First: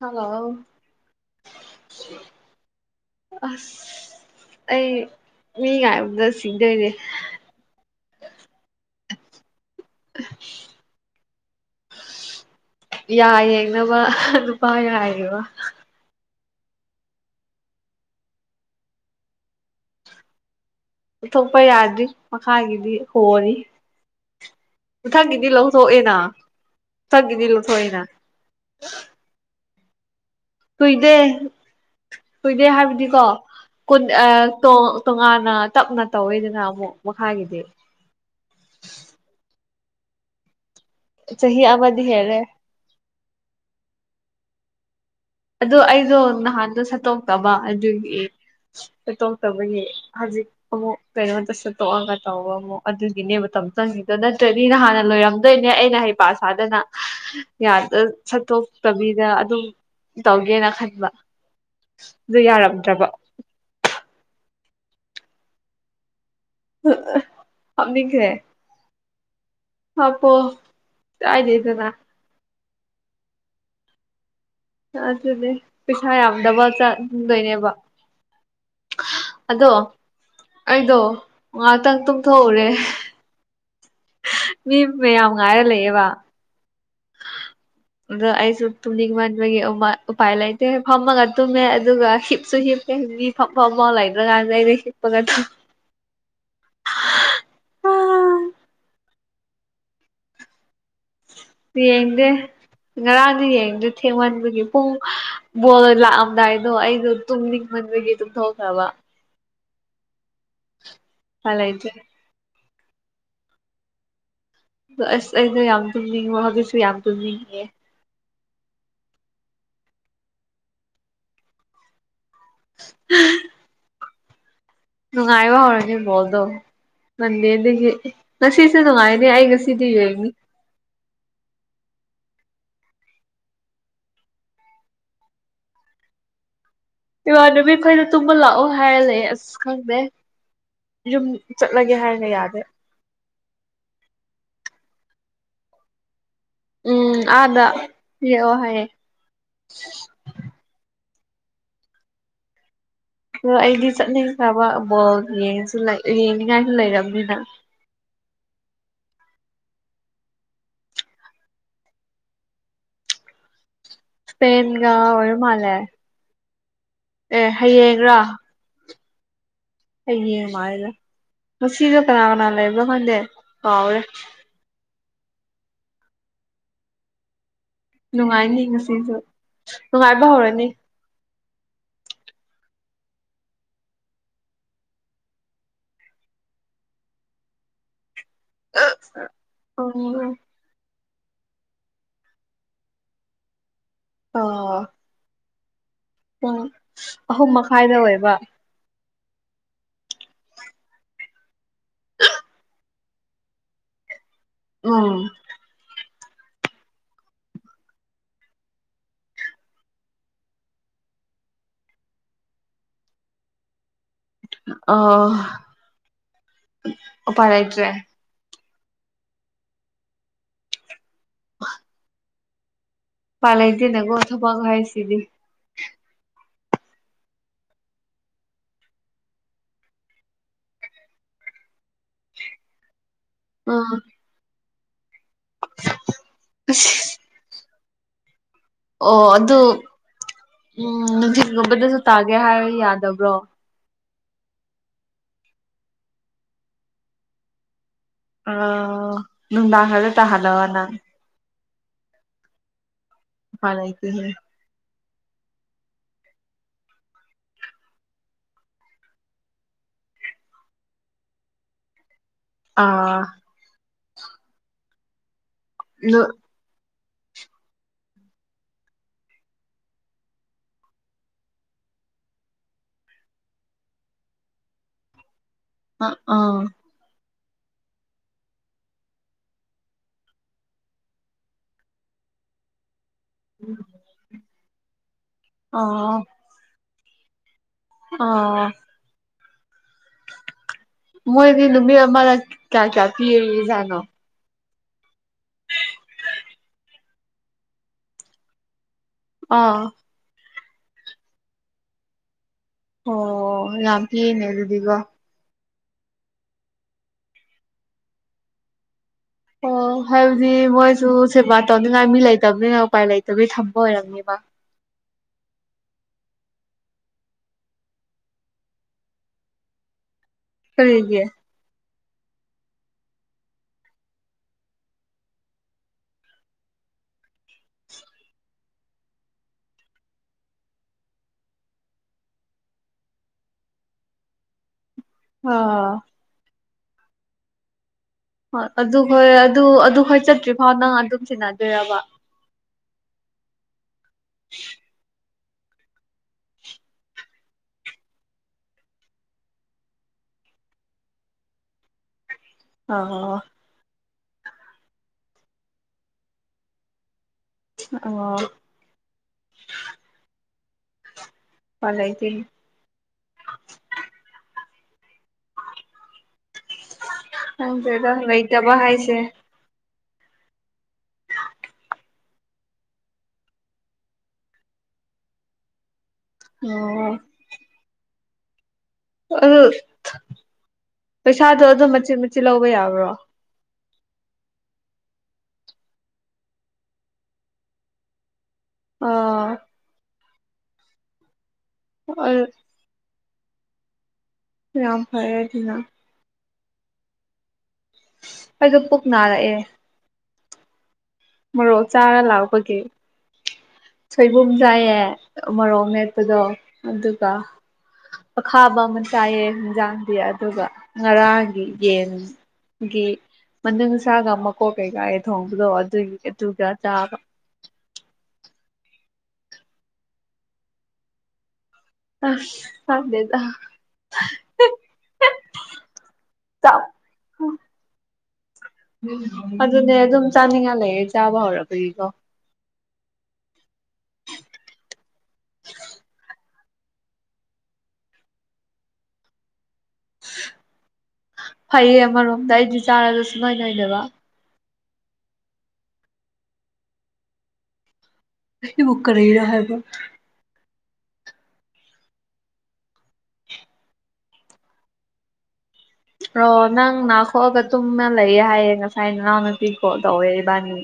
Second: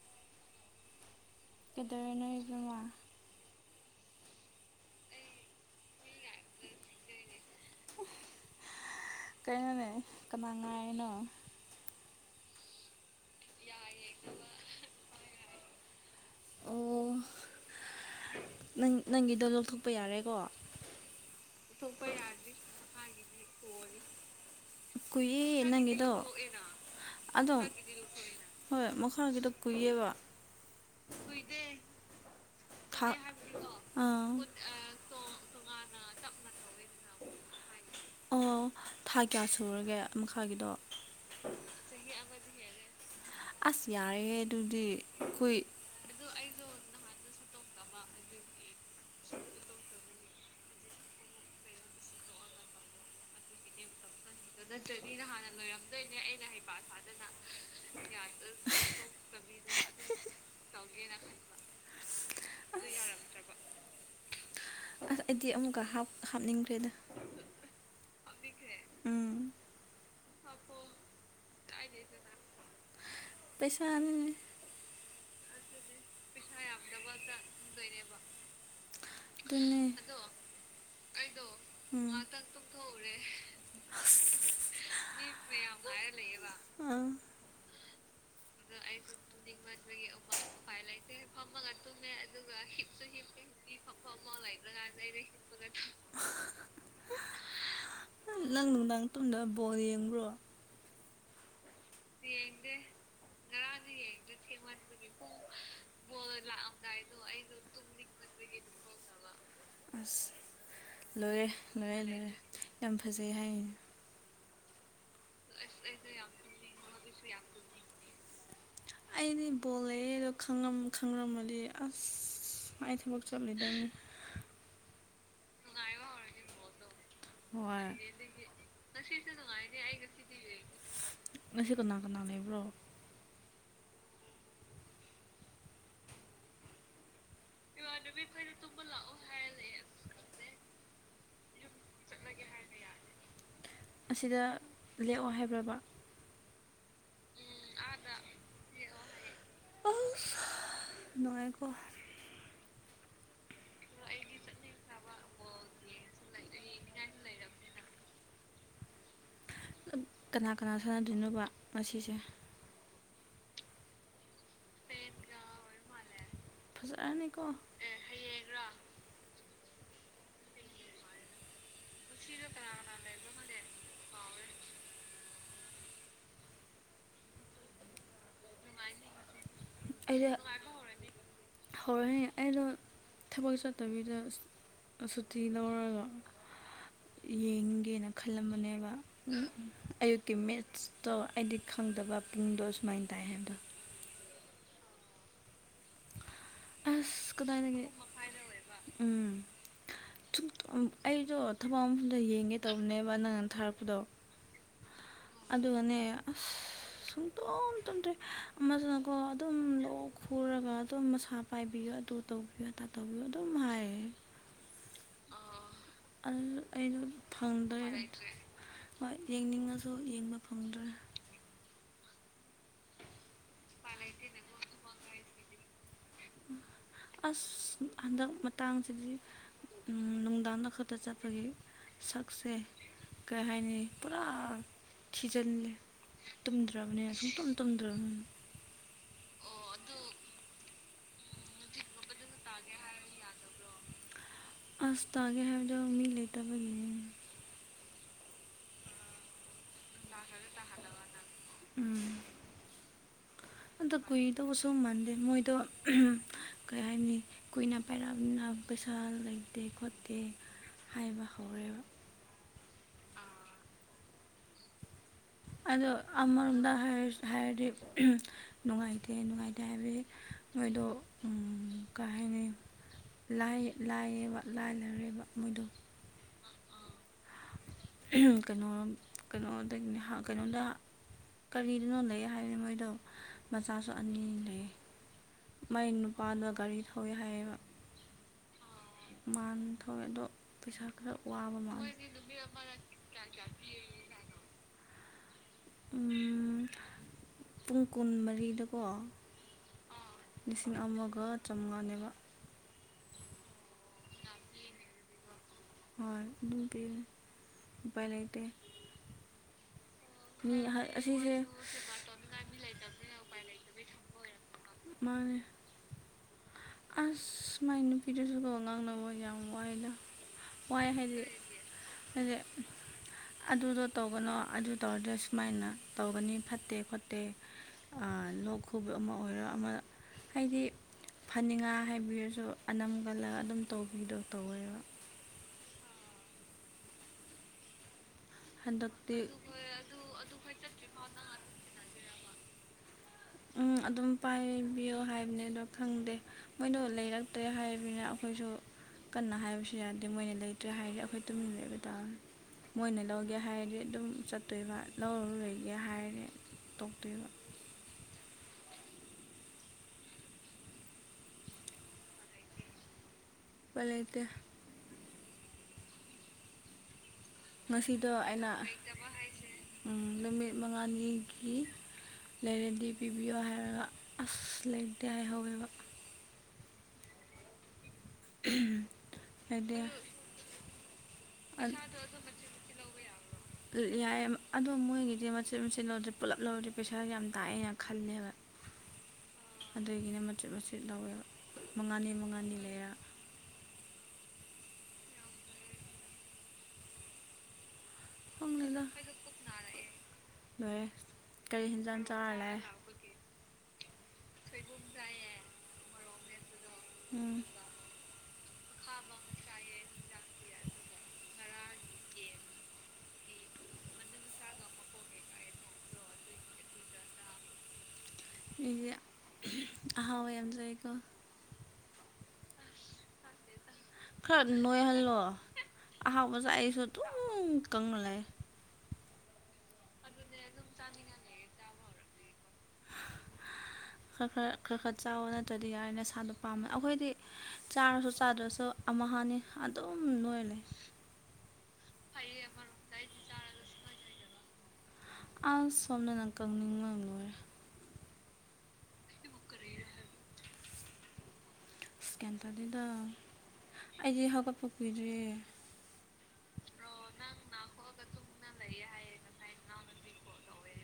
ꯍꯜꯂ ꯀꯩꯗꯧꯔꯤꯅꯣ ꯏꯕꯦꯝꯃ ꯑ ꯑꯩ ꯃꯤ ꯉꯥꯏꯕꯗ ꯁꯤꯗꯣꯏꯅꯦ ꯀꯔꯤꯅꯣꯅꯦ ꯀꯅꯥ ꯉꯥꯏꯅꯣ ꯌꯥꯏꯌꯦꯅꯕ ꯅꯨꯄꯥ ꯌꯥꯏꯌꯦꯕ ꯑꯣ ꯅꯪ ꯅꯪꯒꯤꯗꯣ ꯂꯧꯊꯣꯛꯄ ꯌꯥꯔꯦꯀꯣ ꯎꯊꯣꯛꯄ ꯌꯥꯗ꯭ꯔꯤ ꯃꯈꯥꯒꯤꯗꯤ ꯍꯣꯅꯤ ꯃꯊꯪꯒꯤꯗꯤ ꯀꯨꯏꯌꯦ ꯅꯪꯒꯤꯗꯣ ꯂꯧꯊꯣꯛꯑꯦꯅ ꯃꯊꯪꯒꯤꯗꯤ ꯑꯗꯣ ꯂꯧꯊꯣꯛꯑꯦꯅ ꯀꯨꯏꯕ ꯀꯨꯏꯗꯦ ꯀꯨꯏꯗꯦ ꯊꯥ ꯍꯥꯏꯕꯗꯤꯀꯣ ꯑꯥ ꯇꯣꯉꯥꯟꯅ ꯇꯞꯅ ꯇꯧꯋꯤꯗꯅ ꯑꯃꯨꯛ ꯃꯈꯥꯒꯤꯗꯤ ꯑꯣ ꯊꯥ ꯀꯌꯥ ꯁꯨꯔꯒꯦ ꯃꯈꯥꯒꯤꯗꯣ ꯆꯍꯤꯍꯤ ꯑꯕꯗꯤ ꯍꯥꯏꯔꯦ ꯑꯁ ꯌꯥꯔꯦꯍꯦ ꯑꯗꯨꯗꯤ ꯀꯨꯏ ꯑꯗꯨ ꯑꯩꯗꯣ ꯅꯍꯥꯟꯗꯣ ꯁꯠꯇꯣꯛꯇꯕ ꯑꯗꯨꯒꯤ ꯁꯠꯇꯣꯛꯇꯕꯒꯤ ꯍꯧꯖꯤꯛ ꯑꯃꯨꯛ ꯀꯩꯅꯣꯝꯇ ꯁꯠꯇꯣꯛꯑꯒ ꯇꯧꯕ ꯑꯃꯨꯛ ꯑꯗꯨꯒꯤꯅꯦ ꯃꯇꯝ ꯆꯪꯉ ꯑꯗꯨꯗꯣ ꯅꯠꯇ꯭ꯔꯗꯤ ꯅ ꯍꯥꯟꯅ ꯂꯣꯏꯔꯝꯗꯣꯏꯅꯦ ꯑꯩꯅ ꯍꯩ ꯄꯁꯗꯅ ꯌꯥꯗ ꯁꯠꯇꯣꯛꯇꯕꯤ ꯗ ꯑꯗꯨꯝ ꯇꯧꯒꯦꯅ ꯈꯟꯕ ꯑꯗꯨ ꯌꯥꯔꯝꯗ꯭ꯔꯕ ꯑ ꯑꯩꯗꯤ ꯑꯃꯨꯛꯀ ꯍꯥꯞ ꯍꯥꯞꯅꯤꯡꯈ꯭ꯔꯦꯗ ꯑꯅꯤꯈ꯭ꯔꯦ ꯎꯝ ꯑꯄꯣ ꯇꯥꯏꯗꯤꯗꯅꯥ ꯄꯩꯁꯥꯅꯤ ꯑꯗꯨꯅꯦ ꯄꯩꯁꯥ ꯌꯥꯝꯗꯕ ꯆꯗꯣꯏꯅꯦꯕ ꯇ ꯑꯩꯗꯣ ꯉꯍꯥꯛꯇꯪ ꯇꯨꯝꯊꯣꯛꯎꯔꯦ ꯃꯤ ꯃꯌꯥꯝ ꯉꯥꯏꯔ ꯂꯩꯑꯦꯕ ꯑꯥ ꯑꯗꯣ ꯑꯩꯁꯨ ꯇꯨꯝꯅꯤꯡꯃꯟꯕꯒꯤ ꯎꯄꯥꯏ ꯂꯩꯇꯦ ꯐꯝꯃꯒ ꯇꯨꯝꯃꯦ ꯑꯗꯨꯒ ꯍꯤꯞꯁꯨ ꯍꯤꯞꯄꯦ ꯃꯤ ꯐꯛ ꯐ ꯐꯥꯎ ꯂꯩꯗ꯭ꯔ ꯀꯥꯟꯁꯩꯗ ꯍꯦꯄꯒ ꯅꯪ ꯅꯨꯡꯗꯥꯡ ꯇꯨꯝꯗ ꯕꯣꯜ ꯌꯦꯡꯈ꯭ꯔꯣ ꯌꯦꯗꯤ ꯉꯔꯥꯡꯗꯤ ꯌꯦꯡꯗ ꯊꯦꯡꯃꯟꯕꯒꯤ ꯄꯨꯡ ꯕꯣꯜ ꯂꯥꯛꯑꯝꯗꯥꯏꯗꯣ ꯑꯩꯗꯣ ꯇꯨꯝꯅꯤꯡꯕ ꯕꯒꯤ ꯇ ꯊꯧꯈꯥꯕ ꯑꯁ ꯂꯣꯏꯔꯦ ꯎꯄꯥꯏ ꯂꯩꯇ꯭ꯔꯦ ꯂꯣꯏꯔꯦ ꯂꯣꯏꯔꯦ ꯌꯥꯝ ꯐꯖꯩ ꯍꯥꯏ ꯑꯗꯣ ꯑꯁ ꯑꯩꯗꯣ ꯌꯥꯝ ꯇꯨꯝꯅꯤꯡꯉꯣ ꯍꯧꯖꯤꯛꯁꯨ ꯌꯥꯝ ꯇꯨꯝꯅꯤꯡꯉꯦ ꯑꯩꯗꯤ ꯕꯣꯜ ꯂꯩꯦ ꯑꯗꯣ ꯈꯪꯉꯝꯃꯗꯤ ꯑꯁ ꯑꯩꯥꯏ ꯊꯕꯛ ꯆꯠꯂꯗꯅꯤ ꯅꯨꯡꯉꯥꯏꯕ ꯍꯧꯔꯅꯤꯕꯣꯜꯗꯣ ꯍꯣꯏ ꯃꯟꯗꯦꯗꯒꯤ ꯉꯁꯤꯁꯨ ꯅꯨꯡꯉꯥꯏꯅꯤ ꯑꯩ ꯉꯁꯤꯗꯤ ꯌꯦꯡꯉꯤ ꯉꯁꯤ ꯀꯅꯥ ꯀꯅꯥ ꯂꯩꯕ꯭ꯔꯣ ꯏꯃꯅꯕꯤ ꯑꯩꯈꯣꯏꯅ ꯇꯨꯝꯕ ꯂꯥꯛꯑꯣ ꯍꯥꯏꯔ ꯂꯩ ꯑꯁ ꯈꯪꯗꯦ ꯌꯨꯝ ꯆꯠꯂꯒꯦ ꯍꯥꯏꯔꯒ ꯌꯥꯗꯦ ꯑꯁꯤꯗ ꯂꯦꯛꯑꯣ ꯍꯥꯏꯕ꯭ꯔꯕ ꯎꯝ ꯑꯗ ꯌꯦ ꯍꯥꯏꯦ ꯑ ꯅꯉꯥꯏꯀꯣ ꯑꯣ ꯑꯩꯗꯤ ꯆꯠꯅꯤꯡ ꯆꯕ ꯕꯣꯜ ꯌꯦꯡꯅꯤꯡꯉꯥꯏꯁꯨ ꯂꯩꯔꯕꯝꯅꯤꯅ ꯀꯅꯥ ꯀꯅꯥ ꯁꯥꯟꯅꯗꯣꯏꯅꯣꯕ ꯃꯁꯤꯁꯦ ꯏꯁꯄꯦꯟꯒ ꯑꯣꯏꯔ ꯃꯥꯜꯂꯦ ꯐꯖꯔꯅꯤꯀꯣ ꯑꯦ ꯍꯌꯦꯌꯦꯡꯒꯔꯥ ꯑꯩ ꯃꯥꯔꯗ ꯉꯁꯤꯁꯨ ꯀꯅꯥ ꯀꯅꯥ ꯂꯩꯕ꯭ꯔꯣ ꯈꯪꯗꯦ ꯀꯥꯎꯔꯦ ꯅꯨꯡꯉꯥꯏꯅꯤ ꯉꯁꯤꯁꯨ ꯅꯨꯡꯉꯥꯏꯕ ꯍꯧꯔꯅꯤ ꯍ ꯑꯩꯅꯣ ꯊꯕꯛ ꯆꯠꯇꯕꯤꯗ ꯁꯨꯇꯤ ꯂꯧꯔꯒ ꯌꯦꯡꯒꯦꯅ ꯈꯜꯂꯝꯕꯅꯦꯕ ꯄꯨꯡ ꯑꯌꯨꯛꯀꯤ ꯃꯦꯠꯁ ꯇꯣ ꯑꯩꯗꯤ ꯈꯪꯗꯕ ꯄꯨꯡꯗꯣ ꯁꯨꯃꯥꯏꯅ ꯇꯥꯏ ꯍꯥꯏꯕꯗꯣ ꯑꯥ ꯎ ꯑꯁ ꯑꯍꯨꯝ ꯃꯈꯥꯏꯗ ꯑꯣꯏꯕ ꯨꯝ ꯑꯩꯗꯣ ꯊꯕꯛ ꯑꯃꯗ ꯌꯦꯡꯉꯦ ꯇꯧ ꯍꯝꯅꯦꯕ ꯅꯅꯥꯅ ꯊꯥꯔꯄꯗꯣ ꯎꯝ ꯑꯗꯨꯒꯅꯦ ꯑꯁ ꯁꯨꯡꯇꯣꯛ ꯇꯨꯝꯇ꯭ꯔꯦ ꯑꯃꯁꯤꯅꯀꯣ ꯑꯗꯨꯝ ꯂꯣꯛ ꯈꯨꯔꯒ ꯑꯗꯨꯝ ꯃꯁꯥ ꯄꯥꯏꯕꯤꯌꯣ ꯇ ꯇꯨ ꯇꯧꯕꯤꯌꯣ ꯑ ꯇ ꯇꯧꯕꯤꯌꯣ ꯑꯗꯨꯝ ꯍꯥꯏꯌꯦ ꯑ ꯑꯗꯨ ꯑꯩꯩꯅ ꯐꯪꯗ꯭ꯔ ꯍ ꯌꯦꯡꯅꯤꯡꯉꯁꯨ ꯌꯦꯡꯕ ꯐꯪꯗ꯭ꯔꯦ ꯄꯂꯥꯏꯗꯅꯒꯣ ꯊꯄꯒ ꯍꯥꯏꯁꯤꯗꯤ [inaudible] ꯑꯁ ꯍꯟꯗꯛ ꯃꯇꯥꯡꯁꯤꯗꯤ ꯅꯨꯡꯗꯥꯡꯗ ꯈꯛꯇ ꯆꯠꯄꯒꯤ ꯁꯛꯁꯦ ꯀꯩ ꯍꯥꯏꯅꯤ ꯎꯝ ꯄꯨꯔꯥ ꯊꯤꯖꯤꯜꯂꯦ ꯑꯁ ꯇꯨꯝꯗ꯭ꯔꯕꯅꯤ ꯑꯗꯨꯨꯝ ꯇꯨꯝꯨꯝ ꯎ ꯑꯣ ꯑꯗꯨ ꯑꯗꯨ ꯎꯝ ꯅꯨꯡꯊꯤꯠꯒꯨꯝꯕꯗꯁꯨ ꯇꯥꯒꯦ ꯍꯥꯏꯔ ꯌꯥꯗꯕ꯭ꯔꯣ ꯑꯁ ꯇꯥꯒꯦ ꯍꯥꯏꯗ ꯃꯤ ꯂꯩꯇꯕꯅꯤ ꯑ ꯅꯅꯨꯡꯗꯥ ꯍꯥꯏꯔ ꯇ ꯍꯜꯂ ꯋꯥꯅ ꯎꯝ ꯎꯄꯥꯏ ꯑꯗ ꯂꯩꯇꯦꯍꯦ ꯀꯣꯏꯗꯕꯨꯁꯨꯨꯝ ꯃꯟꯗ ꯃꯣꯏꯗꯣ ꯀꯩ ꯍꯥꯏꯕꯅꯤ ꯀꯨꯏꯅ ꯄꯥꯏꯔꯛꯑꯅ ꯄꯩꯁꯥ ꯂꯩꯇꯦ ꯈꯣꯠꯇꯦ [inaudible] ꯍꯥꯏꯥꯏꯕ ꯍꯧꯥꯎꯔ ꯑꯥ ꯑꯗꯣ ꯅꯨ ꯑꯃꯔꯣꯝꯗ ꯍꯥꯏ ꯍꯥꯏꯔꯗꯤ ꯅꯨꯡꯉꯥꯏꯇꯦ ꯅꯨꯡꯉꯥꯏꯇꯦ ꯍꯥꯏꯕꯗꯤ ꯃꯣꯏꯗꯣ ꯀ [inaudible] ꯂꯥꯏꯌꯦꯕ ꯂꯥꯏꯅꯔꯦꯕ ꯃꯣꯏꯗꯣ ꯑ ꯑꯥ ꯀꯩꯅꯣ ꯀꯩꯅꯣ ꯀꯩꯅꯣꯗ ꯀꯔꯤꯗꯨꯅꯣ ꯂꯩ ꯍꯥꯏꯅꯦ ꯃꯣꯏꯗꯣ ꯃꯆꯥꯁꯨ ꯑꯅꯤ ꯂꯩ ꯃꯥꯏ ꯑꯣ ꯅꯨꯄꯥꯗ ꯒꯥꯔꯤ ꯊꯧꯋꯤ ꯍꯥꯏꯌꯦꯕ ꯑꯥ ꯃꯥꯟ ꯊꯧꯋꯦ ꯑꯗꯣ ꯄꯩꯁꯥ ꯈꯔ ꯋꯥꯕ ꯃꯣꯏꯗꯤ ꯃꯥ ꯅꯨꯃꯤꯠ ꯑꯃꯗ ꯀꯌꯥ ꯀꯌꯥ ꯄꯤꯔꯤꯖꯥꯠꯅꯣ ꯄꯨꯡ ꯀꯨꯟꯃꯔꯤꯗꯀꯣ ꯑꯥ ꯂꯤꯁꯤꯡ ꯑꯃꯒ ꯆꯃꯉꯥꯅꯦꯕ ꯑꯣ ꯌꯥꯝ ꯀꯤꯅꯦ ꯑꯗꯨꯗꯤꯒꯣ ꯍ ꯑꯗꯨꯨꯡ ꯄ ꯄꯥꯏ ꯂꯩꯇꯦ ꯑꯣ ꯍꯥꯏꯕꯗꯤ ꯃꯤ ꯃꯣꯏꯁꯨ ꯑꯁꯤꯁꯦ ꯁꯦꯕꯥ ꯇꯧꯅꯤꯉꯥꯏ ꯃꯤ ꯂꯩꯇꯕꯅꯤꯅ ꯎꯄꯥꯏ ꯂꯩꯇꯕꯅꯤ ꯊꯝꯕ ꯑꯣꯏꯔꯝꯅꯦꯕ ꯃꯥꯥꯡꯉ ꯑꯁ ꯃꯥꯏ ꯅꯨꯄꯤꯗꯨꯁꯨꯀꯣ ꯉꯥꯡꯅꯕ ꯃ ꯌꯥꯃꯏꯗ ꯍꯥꯏ ꯍꯥꯏꯗꯤ ꯀꯔꯤꯒꯤ ꯍꯦ ꯑꯗꯨꯗꯣ ꯇꯧꯒꯅꯣ ꯑꯗꯨ ꯇꯧꯔꯗꯤ ꯁꯨꯃꯥꯏꯅ ꯇꯧꯒꯅꯤ ꯐꯠꯇꯦ ꯈꯣꯠꯇꯦ ꯂꯣꯛ ꯈꯨꯕ ꯑꯃ ꯑꯣꯏꯔꯣ ꯑꯃ ꯍꯥꯏꯗꯤ ꯐꯅꯤꯡꯉꯥ ꯍꯥꯏꯕꯤꯔꯁꯨ ꯑꯅꯝ ꯀꯜꯂꯒ ꯑꯗꯨꯝ ꯇꯧꯕꯤꯗꯣ ꯇꯧꯋꯦꯕ ꯑꯥ ꯍꯣꯏ ꯑꯗꯨ ꯍꯟꯗꯛꯇꯤ ꯍꯣꯏ ꯑꯗꯨ ꯑꯗꯨ ꯍꯣꯏ ꯆꯠꯇ꯭ꯔꯤ ꯐꯥꯎ ꯅꯪ ꯑꯗꯨꯝ ꯁꯤꯟꯅꯗꯣꯏꯔꯕ [inaudible] ꯎꯝ ꯑꯗꯨꯝ ꯄꯥꯏꯕꯤꯌꯨ ꯍꯥꯏꯕꯅꯤ ꯑꯗꯣ ꯈꯪꯗꯦ ꯃꯣꯏꯗꯣ ꯂꯩꯔꯛꯇ꯭ꯔꯦ ꯍꯥꯏꯕꯅꯤꯅ ꯑꯩꯈꯣꯏꯁꯨ ꯀꯟꯅ ꯍꯥꯏꯕꯁꯨ ꯌꯥꯗꯦ ꯃꯣꯏꯅ ꯂꯩꯇ꯭ꯔꯦ ꯍꯥꯏꯗꯤꯦ ꯑꯩꯈꯣꯏ ꯇꯨꯃꯤꯟꯅ ꯂꯩꯕ ꯇꯥꯔꯅꯤ ꯃꯣꯏꯅ ꯑꯣ ꯂꯧꯒꯦ ꯍꯥꯏꯔꯗꯤ ꯑꯗꯨꯝ ꯆꯠꯇꯣꯏꯕ ꯂꯧꯔ ꯂꯩꯒꯦ ꯍꯥꯏꯔꯦ ꯇꯣꯛꯇꯣꯏꯕ ꯑꯣ ꯐꯂꯥꯏꯗꯤ ꯄꯂꯩꯇ ꯉꯁꯤꯗꯣ ꯍꯪꯗꯦꯗ ꯑꯩꯅ ꯂꯩꯇꯕ ꯍꯥꯏꯁꯦ ꯅꯨꯃꯤꯠ ꯃꯉꯥꯅꯤꯒꯤ ꯂꯩꯔꯗꯤ ꯄꯤꯕꯤꯌꯣ ꯍꯥꯏꯔꯒ ꯑꯁ ꯂꯩꯔꯇꯦ ꯍꯥꯏꯍꯧꯋꯦꯕ ꯑꯣ ꯎꯝ ꯎ ꯄꯩꯁꯥꯗꯣ ꯑꯗꯨꯝ ꯃꯆꯤꯠ ꯃꯆꯤꯠ ꯂꯧꯕ ꯌꯥꯕ꯭ꯔꯣ ꯌꯥꯏ ꯑꯗꯣ ꯃꯣꯏꯒꯤꯗꯤ ꯃꯆꯦꯠ ꯃꯆꯦꯠ ꯂꯧꯗ꯭ꯔꯦ ꯄꯨꯂꯞ ꯂꯧꯔꯦ ꯄꯩꯁꯥ ꯌꯥꯝ ꯇꯥꯛꯑꯦꯅ ꯈꯜꯂꯦꯕ ꯑꯥ ꯆꯤꯠ ꯃꯆꯤꯠ ꯂꯧꯋꯦ ꯃꯉꯥꯅꯤ ꯃꯉꯥꯅꯤ ꯂꯩꯔꯦ ꯔꯝꯐꯥꯏꯔꯖꯤꯅ ꯑꯩꯗꯣ ꯈꯪꯗꯦꯗ ꯄꯨꯛ ꯅꯥꯔꯛꯑꯦ꯫ [inaudible] ꯃꯣꯔꯣꯛ ꯍꯦꯟꯖꯥꯡ ꯆꯥꯔ ꯂꯥꯛꯑꯦ ꯂꯥꯛꯄꯒꯤ ꯁꯣꯏꯕꯨꯝ ꯆꯥꯏꯌꯦ ꯃꯣꯔꯣꯛꯅꯦ ꯗꯣ ꯑꯗꯨꯒ ꯎꯝ ꯑꯈꯥꯕ ꯑꯃ ꯆꯥꯏꯌꯦ ꯍꯤꯟꯖꯥꯡꯗꯤ ꯑꯗꯨꯒ ꯉꯔꯥꯡꯒꯤ ꯌꯦꯟ ꯒꯤ ꯃꯅꯨꯡꯁꯥꯒ ꯃꯀꯣꯛ ꯀꯩꯀꯥ ꯊꯣꯡꯕꯗꯣ ꯑꯗꯨꯒꯤ ꯑꯗꯨꯒ ꯆꯥꯕ꯫ ꯃꯤꯗꯤ ꯑꯍꯥꯎ ꯌꯥꯝꯖꯩꯀꯣ꯫ ꯑꯁ ꯆꯥꯗꯦꯗ꯫ ꯈꯔ ꯅꯣꯏꯍꯜꯂꯣ ꯑꯍꯥꯎꯕ ꯑꯩꯁꯨ ꯗꯨꯝ ꯀꯪꯂꯂꯦ꯫ ꯑꯗꯨꯅꯦ ꯑꯗꯨꯝ ꯆꯥꯅꯤꯡꯉꯥꯏ ꯂꯩꯌꯦ ꯆꯥꯕ ꯍꯧꯔꯛꯄꯒꯤꯀꯣ꯫ ꯈꯔ ꯈꯔ ꯈꯔ ꯈꯔ ꯆꯥꯎ ꯅꯠꯇ꯭ꯔꯗꯤ ꯌꯥꯔꯣꯏ ꯅꯁꯥꯗꯣ ꯄꯥꯝꯃꯦ ꯑꯩꯈꯣꯏꯗꯤ ꯆꯥꯔꯁꯨ ꯆꯥꯗ꯭ꯔꯁꯨ ꯑꯃ ꯍꯥꯅꯤ꯫ ꯑꯗꯨꯝ ꯅꯣꯏ ꯂꯩ ꯐꯩꯌꯦ ꯑꯃꯔꯣꯝꯗ ꯑꯩꯖꯨ ꯆꯥꯔꯖꯨ ꯁꯨꯛꯅꯣꯏ ꯅꯣꯏꯗꯕ꯫ ꯑꯁ ꯁꯣꯝꯗꯅ ꯀꯪꯅꯤꯡꯕ ꯂꯣꯏꯔꯦ꯫ ꯑꯁꯤꯕꯨ ꯀꯔꯤꯔꯥ ꯍꯥꯏ꯫ [unintelligible] ꯑꯩꯗꯤ ꯍꯧꯒꯠꯄ ꯀꯨꯏꯗꯔ꯭ꯤꯌꯦ꯫ ꯑꯣ ꯅꯪ ꯅꯥꯈꯣꯛꯑꯒ ꯇꯨꯝꯃ ꯂꯩꯌꯦ ꯍꯥꯏꯌꯦ ꯉꯁꯥꯏ ꯅꯅꯥꯎꯅꯨ ꯄꯤꯀꯣꯜ ꯇꯧꯋꯦ ꯏꯕꯥꯅꯤ꯫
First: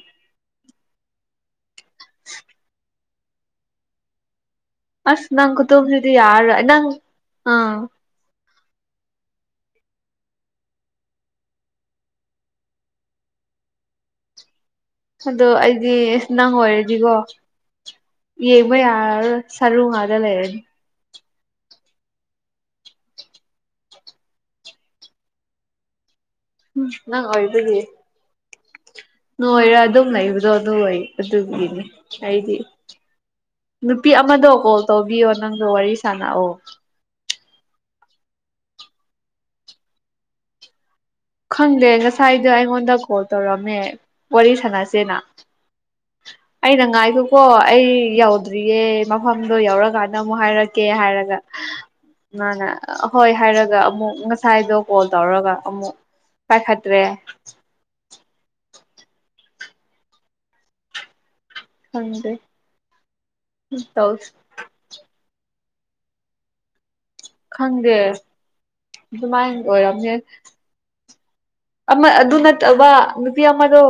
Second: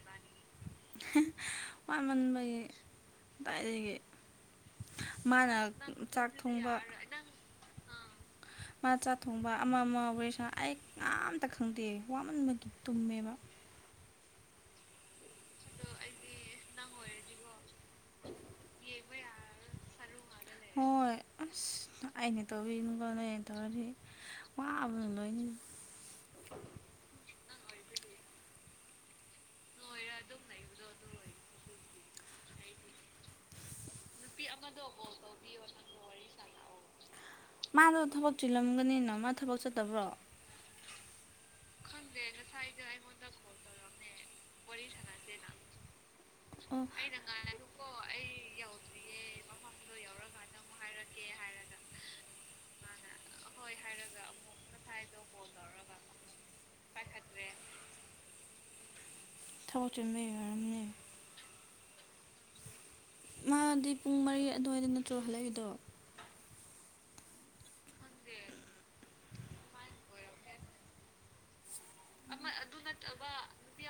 ꯋꯥꯃꯟꯕꯒꯤ ꯗꯥꯏꯗꯒꯤ꯫ ꯑꯁ ꯅꯪ ꯈꯨꯇꯨꯝꯗꯨꯗꯤ ꯌꯥꯔꯔꯣꯏ ꯅꯪ ꯑ ꯃꯥ ꯆꯥꯛ ꯊꯣꯡꯕ ꯑꯃ ꯑꯃ ꯋꯥꯔꯤꯁꯥ ꯑꯩ ꯀꯅꯝꯇ ꯈꯪꯗꯦ ꯋꯥꯃꯟꯕꯒꯤ ꯇꯨꯝꯃꯦꯕ꯫ ꯑꯗꯣ ꯑꯩꯗꯤ ꯅꯪ ꯑꯣꯏꯔꯗꯤꯀꯣ ꯌꯦꯡꯕ ꯌꯥꯔꯔꯣꯢ ꯁꯔꯨ ꯉꯥꯗ ꯂꯩꯔꯅꯤ꯫ ꯍꯣꯏ ꯑꯁ ꯑꯩꯅ [unintelligible] ꯋꯥꯕꯅ ꯂꯣꯏꯅꯤ꯫ ꯎꯝ ꯅꯪ ꯑꯣꯏꯕꯒꯤ ꯅꯣꯏꯔ ꯑꯗꯨꯝ ꯂꯩꯕꯗꯣ ꯅꯣꯏ ꯑꯗꯨꯒꯤꯅꯤ ꯑꯩꯗꯤ ꯅꯨꯄꯤ ꯑꯃꯗꯣ ꯀꯣꯜ ꯇꯧꯕꯤꯌꯣ ꯅꯪꯗꯣ ꯋꯥꯔꯤ ꯁꯥꯟꯅꯑꯣ꯫ ꯃꯥꯗꯣ ꯊꯕꯛ ꯆꯤꯜꯂꯝꯒꯅꯤꯅ ꯃꯥ ꯊꯕꯛ ꯆꯠꯇꯕ꯭ꯔꯣ? ꯈꯪꯗꯦ ꯉꯁꯥꯏꯗ ꯑꯩꯉꯣꯟꯗ ꯀꯣꯜ ꯇꯧꯔꯝꯃꯦ ꯋꯥꯔꯤ ꯁꯥꯟꯅꯁꯦꯅ꯫ ꯑꯩꯅ ꯑꯣ ꯉꯥꯏꯈꯣꯀꯣ ꯑꯩ ꯌꯧꯗ꯭ꯔꯤꯌꯦ ꯃꯐꯝꯗꯣ ꯌꯧꯔꯀꯥꯟꯗ ꯑꯃꯨꯛ ꯍꯥꯏꯔꯛꯀꯦ ꯍꯥꯏꯔꯒ ꯃꯥꯅ ꯍꯣꯏ ꯍꯥꯏꯔꯒ ꯑꯃꯨꯛ ꯉꯁꯥꯏꯗꯣ ꯀꯣꯜ ꯇꯧꯔꯒ ꯑꯃꯨꯛ ꯄꯥꯏꯈꯠꯇ꯭ꯔꯦ꯫ ꯊꯕꯛ ꯆꯤꯟꯕꯩ ꯑꯣꯏꯔꯝꯅꯤ꯫ ꯈꯪꯗꯦ꯫ ꯃꯥꯗꯤ ꯇꯧ ꯄꯨꯡ ꯃꯔꯤ ꯑꯗꯨꯋꯥꯏꯗ ꯅꯠꯇ꯭ꯔꯣ ꯍꯜꯂꯛꯏꯗꯣ꯫ ꯈꯪꯗꯦ ꯑꯗꯨꯃꯥꯏꯅ ꯑꯣꯏꯔꯝꯅꯦ꯫ ꯑꯃ ꯑꯗꯨ ꯅꯠꯇꯕ ꯅꯨꯄꯤ ꯑꯃꯗꯣ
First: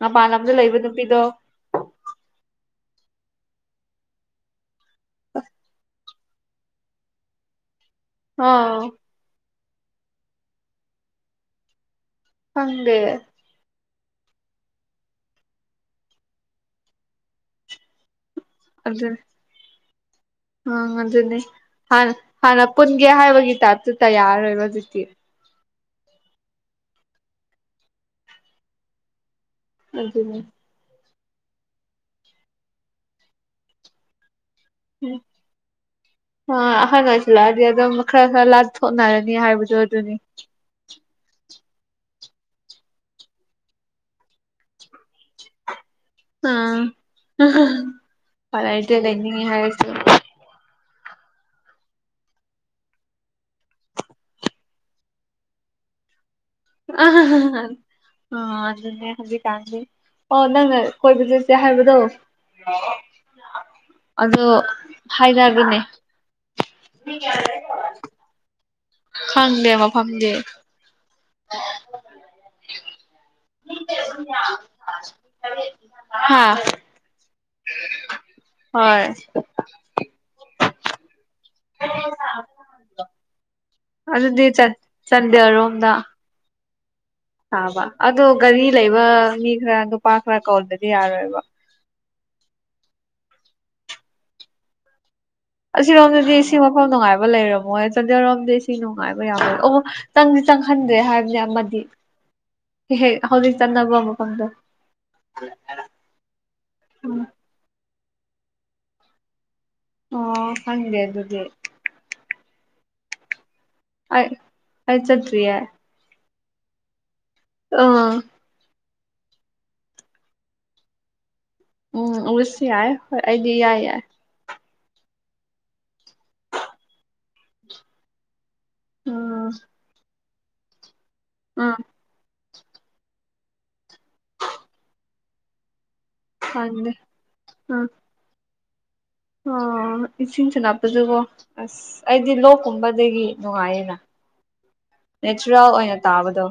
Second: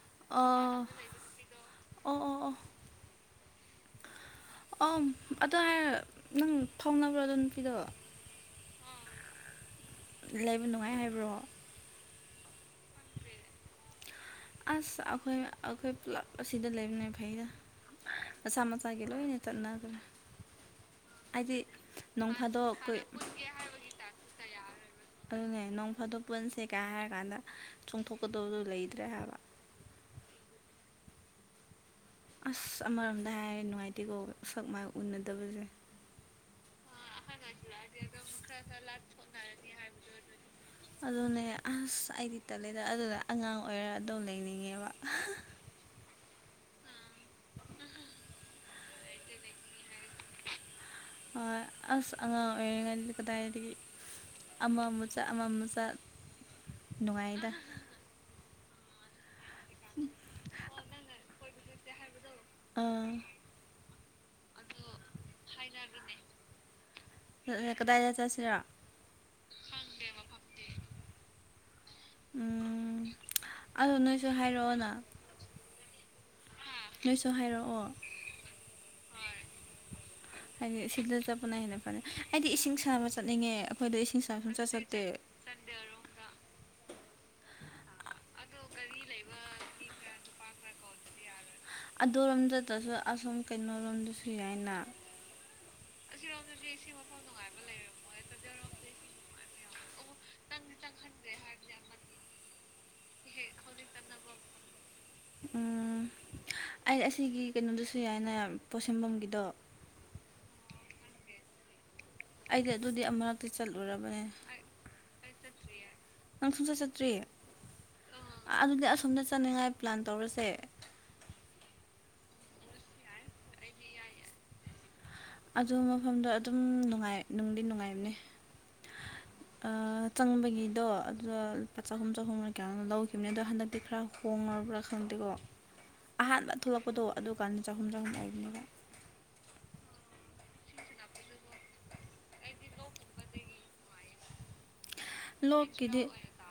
ꯃꯄꯥꯟ ꯂꯝꯗ ꯂꯩꯕ ꯑꯣ ꯅꯨꯄꯤꯗꯣ꯫ ꯑꯣ ꯑꯣ ꯑꯝ ꯑꯗꯨ ꯍꯥꯏꯔ ꯅꯪ ꯊꯣꯡꯅꯕ꯭ꯔꯣ ꯑꯗꯨ ꯅꯨꯄꯤꯗꯣ? ꯑꯥ ꯂꯩꯕ ꯅꯨꯡꯉꯥꯏ ꯍꯥꯏꯕ꯭ꯔꯣ? ꯈꯪꯗꯦ ꯑꯁ ꯑꯈꯣꯏ ꯑꯈꯣꯏ ꯄꯨꯂꯞ ꯑꯁꯤꯗ ꯂꯩꯕꯅꯦ ꯐꯩꯗ꯫ ꯃꯁꯥ ꯃꯁꯥꯒꯤ ꯑꯗꯨ ꯂꯣꯏꯅ ꯆꯠꯅꯒꯔꯦ ꯑꯪ ꯑꯗꯨꯅꯦ ꯍꯥꯟ ꯍꯥꯟꯅ ꯐꯥꯗꯣꯛ ꯄꯨꯟꯒꯦ ꯑꯩꯈꯣꯏ ꯍꯥꯏꯕꯒꯤ ꯇꯥꯏꯞꯇꯨꯇ ꯌꯥꯔꯔꯣꯏꯕ ꯍꯧꯖꯤꯛꯇꯤ꯫ ꯑꯗꯨꯅꯦ ꯅꯣꯡ ꯐꯥꯗꯣꯛ ꯄꯨꯟꯁꯦ ꯀꯥꯏ ꯍꯥꯏꯔ ꯀꯥꯟꯗ ꯆꯣꯡꯊꯣꯛꯀꯗꯕꯗꯨ ꯂꯩꯇ꯭ꯔꯦ ꯍꯥꯏꯕ꯫ ꯑꯗꯨꯨꯅꯦ ꯑꯁ ꯑꯃꯔꯣꯝꯗ ꯍꯥꯏꯔꯦ ꯅꯨꯡꯉꯥꯏꯇꯦꯀꯣ ꯁꯛ ꯃꯥꯏ ꯎꯅꯗꯕꯁꯦ ꯍꯥ ꯑꯍꯥꯜ ꯑꯣꯢꯁꯤꯜꯂꯛꯑꯗꯤ ꯑꯗꯨꯝ ꯈꯔ ꯈꯔ ꯂꯥꯊꯣꯛꯅꯔꯅꯤ ꯍꯥꯏꯕꯗꯣ ꯑꯗꯨꯅꯤ ꯑꯗꯨꯅꯦ ꯑꯁ ꯑꯩꯗꯤ ꯇꯠꯂꯦꯗ ꯑꯗꯨꯗ ꯑꯉꯥꯡ ꯑꯣꯏꯔꯒ ꯑꯗꯨꯝ ꯂꯩꯅꯤꯡꯉꯦꯕ ꯂꯩꯅꯤꯡꯉꯦ ꯍꯥꯢꯔꯁꯨ ꯑꯁ ꯑꯉꯥꯡ ꯑꯣꯏꯉꯩꯗꯗꯤ ꯀꯗꯥꯢꯗꯒꯤ ꯑꯃ ꯑꯃꯨꯝ ꯆꯥ ꯑꯃ ꯑꯃꯨꯝ ꯆꯥ ꯍꯣꯢ ꯑꯗꯨꯅꯦ ꯑꯣ ꯅꯪꯅ ꯀꯣꯏꯕ ꯆꯠꯁꯦ ꯍꯥꯏꯕꯗꯣ ꯑꯥ ꯑꯗꯣ ꯐꯥꯏꯗꯗꯨꯅꯦ ꯀꯗꯥꯢꯗ ꯆꯠꯁꯤꯂ ꯈꯪꯗꯦ ꯃꯐꯝꯗꯤ ꯎꯝ ꯑꯗꯣ ꯅꯣꯏꯁꯨ ꯍꯥꯏꯔꯛꯑꯣꯅ ꯍꯥ ꯅꯣꯏꯁꯨ ꯍꯥꯏꯔꯛꯑꯣ ꯍꯣꯏ ꯍꯥꯏꯗꯤ ꯁꯤꯗ ꯆꯄ ꯀꯅ ꯍꯦꯟꯅ ꯐꯅꯤ ꯑꯩꯗꯤ ꯏꯁꯤꯡ ꯁꯥꯕ ꯆꯠꯅꯤꯡꯉꯦ ꯑꯩꯈꯣꯏꯗ ꯏꯁꯤꯡꯕ ꯑꯗꯨꯗꯤ ꯁꯨꯡ ꯆꯠ ꯆꯟ ꯆꯠꯇꯦ [unintelligible] ꯆꯥꯕ ꯑꯗꯣ ꯒꯥꯔꯤ ꯂꯩꯕ ꯃꯤ ꯈꯔ ꯅꯨꯄꯥ ꯈꯔ ꯀꯥꯎꯗ꯭ꯔꯗꯤ ꯌꯥꯔꯣꯏꯕ ꯑꯗꯨꯔꯣꯝꯗꯁꯨ ꯑꯁꯣꯝ ꯀꯩꯅꯣꯔꯣꯝꯗꯁꯨ ꯌꯥꯏꯅ ꯑꯁꯤꯔꯣꯝꯗꯗꯤ ꯏꯁꯤꯡ ꯃꯐꯝ ꯅꯨꯡꯉꯥꯏꯕ ꯂꯩꯔꯝꯃꯣꯏ ꯆꯟꯗꯦꯜꯔꯣꯝꯗ ꯏꯁꯤꯡ ꯅꯨꯡꯉꯥꯏꯕ ꯌꯥꯝ ꯂꯩ ꯑꯣ ꯆꯪꯗꯤ ꯆꯪꯍꯟꯗ꯭ꯔꯦ ꯍꯥꯏꯕꯅꯦ ꯑꯃꯗꯤ ꯍꯦꯛ ꯍꯧꯖꯤꯛ ꯆꯠꯅꯕ ꯃꯐꯝꯗ ꯎ ꯑꯩ ꯑꯁꯤꯒꯤ ꯀꯩꯅꯣꯗꯨꯁꯨ ꯌꯥꯏꯅꯦ ꯄꯣꯠꯁꯦꯝꯐꯝꯒꯤꯗꯣ ꯑꯣ ꯈꯪꯗꯦ ꯑꯗꯨꯗꯤ ꯑꯩꯗꯤ ꯑꯗꯨꯗꯤ ꯑꯃꯔꯛ ꯑꯩ ꯆꯠꯇꯔꯤꯌꯦ ꯅꯪ ꯁꯨꯡꯆꯠ ꯆꯠꯇ꯭ꯔꯤ ꯑꯥꯎ ꯊꯨꯅ ꯆꯠꯅꯤꯡꯉꯥꯏ ꯄ꯭ꯂꯥꯟ ꯇꯧꯔꯁꯦ ꯎꯝ ꯎꯁꯤ ꯌꯥꯏ ꯍꯣꯏ ꯑꯩꯗꯤ ꯢꯌꯥ ꯌꯥꯏ ꯑꯗꯨ ꯃꯐꯝꯗꯣ ꯑꯗꯨꯝ ꯅꯨꯡꯉꯥꯏ ꯅꯨꯡꯗꯤ ꯅꯨꯡꯉꯥꯏꯕꯅꯦ ꯎꯝ ꯆꯪꯕꯒꯤꯗꯣ ꯑꯗꯨꯒ ꯎꯝ ꯂꯨꯄꯥ ꯆꯍꯨꯝ ꯆꯍꯨꯝ ꯀ ꯂꯧꯈꯤꯕꯅꯦ ꯑꯗꯣ ꯍꯟꯗꯛꯇꯤ ꯈꯔ ꯍꯣꯡꯉꯔꯕ꯭ꯔꯥ ꯈꯪꯗꯦꯀꯣ ꯑꯍꯥꯟꯕ ꯈꯪꯗꯦ ꯊꯣꯛꯂꯛꯄꯗꯣ ꯑꯗꯨꯀꯥꯟꯗ ꯆꯍꯨꯝ ꯆꯍꯨꯝ ꯑꯣꯏꯕꯅꯦ ꯑ ꯏꯁꯤꯡꯁꯨ ꯅꯞꯄꯗꯨꯀꯣ ꯑꯁ ꯑꯩꯗꯤ ꯂꯣꯛꯀꯨꯝꯕꯗꯒꯤ ꯅꯨꯡꯉꯥꯏꯌꯦꯅ [unintelligible] ꯑꯣꯏꯅ ꯂꯣꯛꯀꯤꯗꯤ ꯇꯥꯕꯗꯣ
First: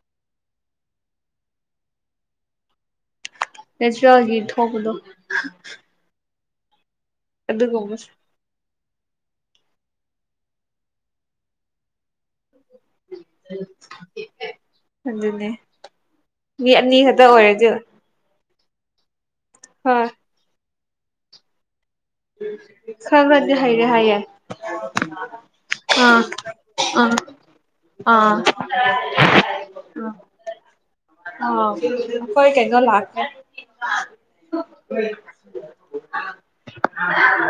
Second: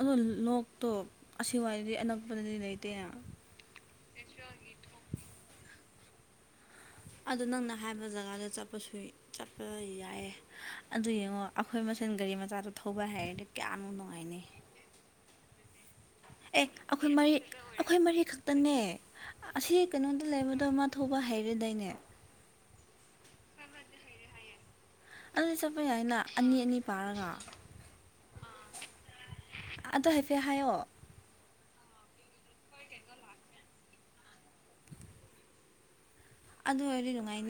ꯑꯗꯣ ꯂꯣꯛꯇꯣ ꯑꯁꯤꯋꯥꯗꯤ ꯑꯅꯛꯄꯗꯗꯤ ꯂꯩꯇꯦꯅ ꯅꯦꯆꯔꯦꯜꯒꯤ ꯊꯣꯛꯄꯗꯣ ꯑꯗꯨꯗ ꯅꯪꯅ ꯑꯗꯨꯒꯨꯝꯕ ꯍꯥꯏꯕ ꯖꯒꯥꯗ ꯆꯠꯄ ꯆꯠꯄꯁꯨ ꯆꯠꯄꯗ ꯌꯥꯏꯌꯦ ꯑꯗꯨ ꯌꯦꯡꯉꯣ ꯑꯩꯈꯣꯏ ꯃꯁꯦꯟ ꯒꯥꯔꯤ ꯃꯆꯥꯗꯨ ꯊꯧꯕ ꯍꯥꯏꯔꯗꯤ ꯀꯌꯥꯝꯅ ꯅꯨꯡꯉꯥꯏꯅꯤ ꯑꯗꯨꯅꯦ ꯑꯦ ꯃꯤ ꯑꯅꯤ ꯑꯩꯈꯣꯏ ꯈꯛꯇ ꯃꯔꯤ ꯑꯣꯏꯔꯗꯤ ꯍꯣꯏ ꯑꯩꯈꯣꯏ ꯃꯔꯤ ꯈꯛꯇꯅꯦ ꯑꯁꯤ ꯈꯔ ꯀꯩꯅꯣꯗ ꯂꯩꯕꯗꯣ ꯑ ꯊꯧꯕ ꯍꯩꯔꯦꯗꯥꯏꯅꯦ ꯈꯪꯕꯗ ꯍꯥꯏꯔꯦ ꯍꯥꯏꯦ ꯑꯗꯨꯗ ꯆꯠꯄ ꯌꯥꯏꯅ ꯑꯅꯤ ꯑꯅꯤ ꯄꯥꯔꯒ ꯎꯝ ꯑꯗꯨꯗ ꯍꯥꯏꯐꯦꯠ ꯍꯥꯏꯌꯑꯣ ꯑ ꯀꯣꯏ ꯀꯩꯒꯣ ꯂꯥꯛꯀ ꯍ ꯑꯗꯨ ꯑꯣꯏ ꯅꯨꯡꯉꯥꯏꯅꯤ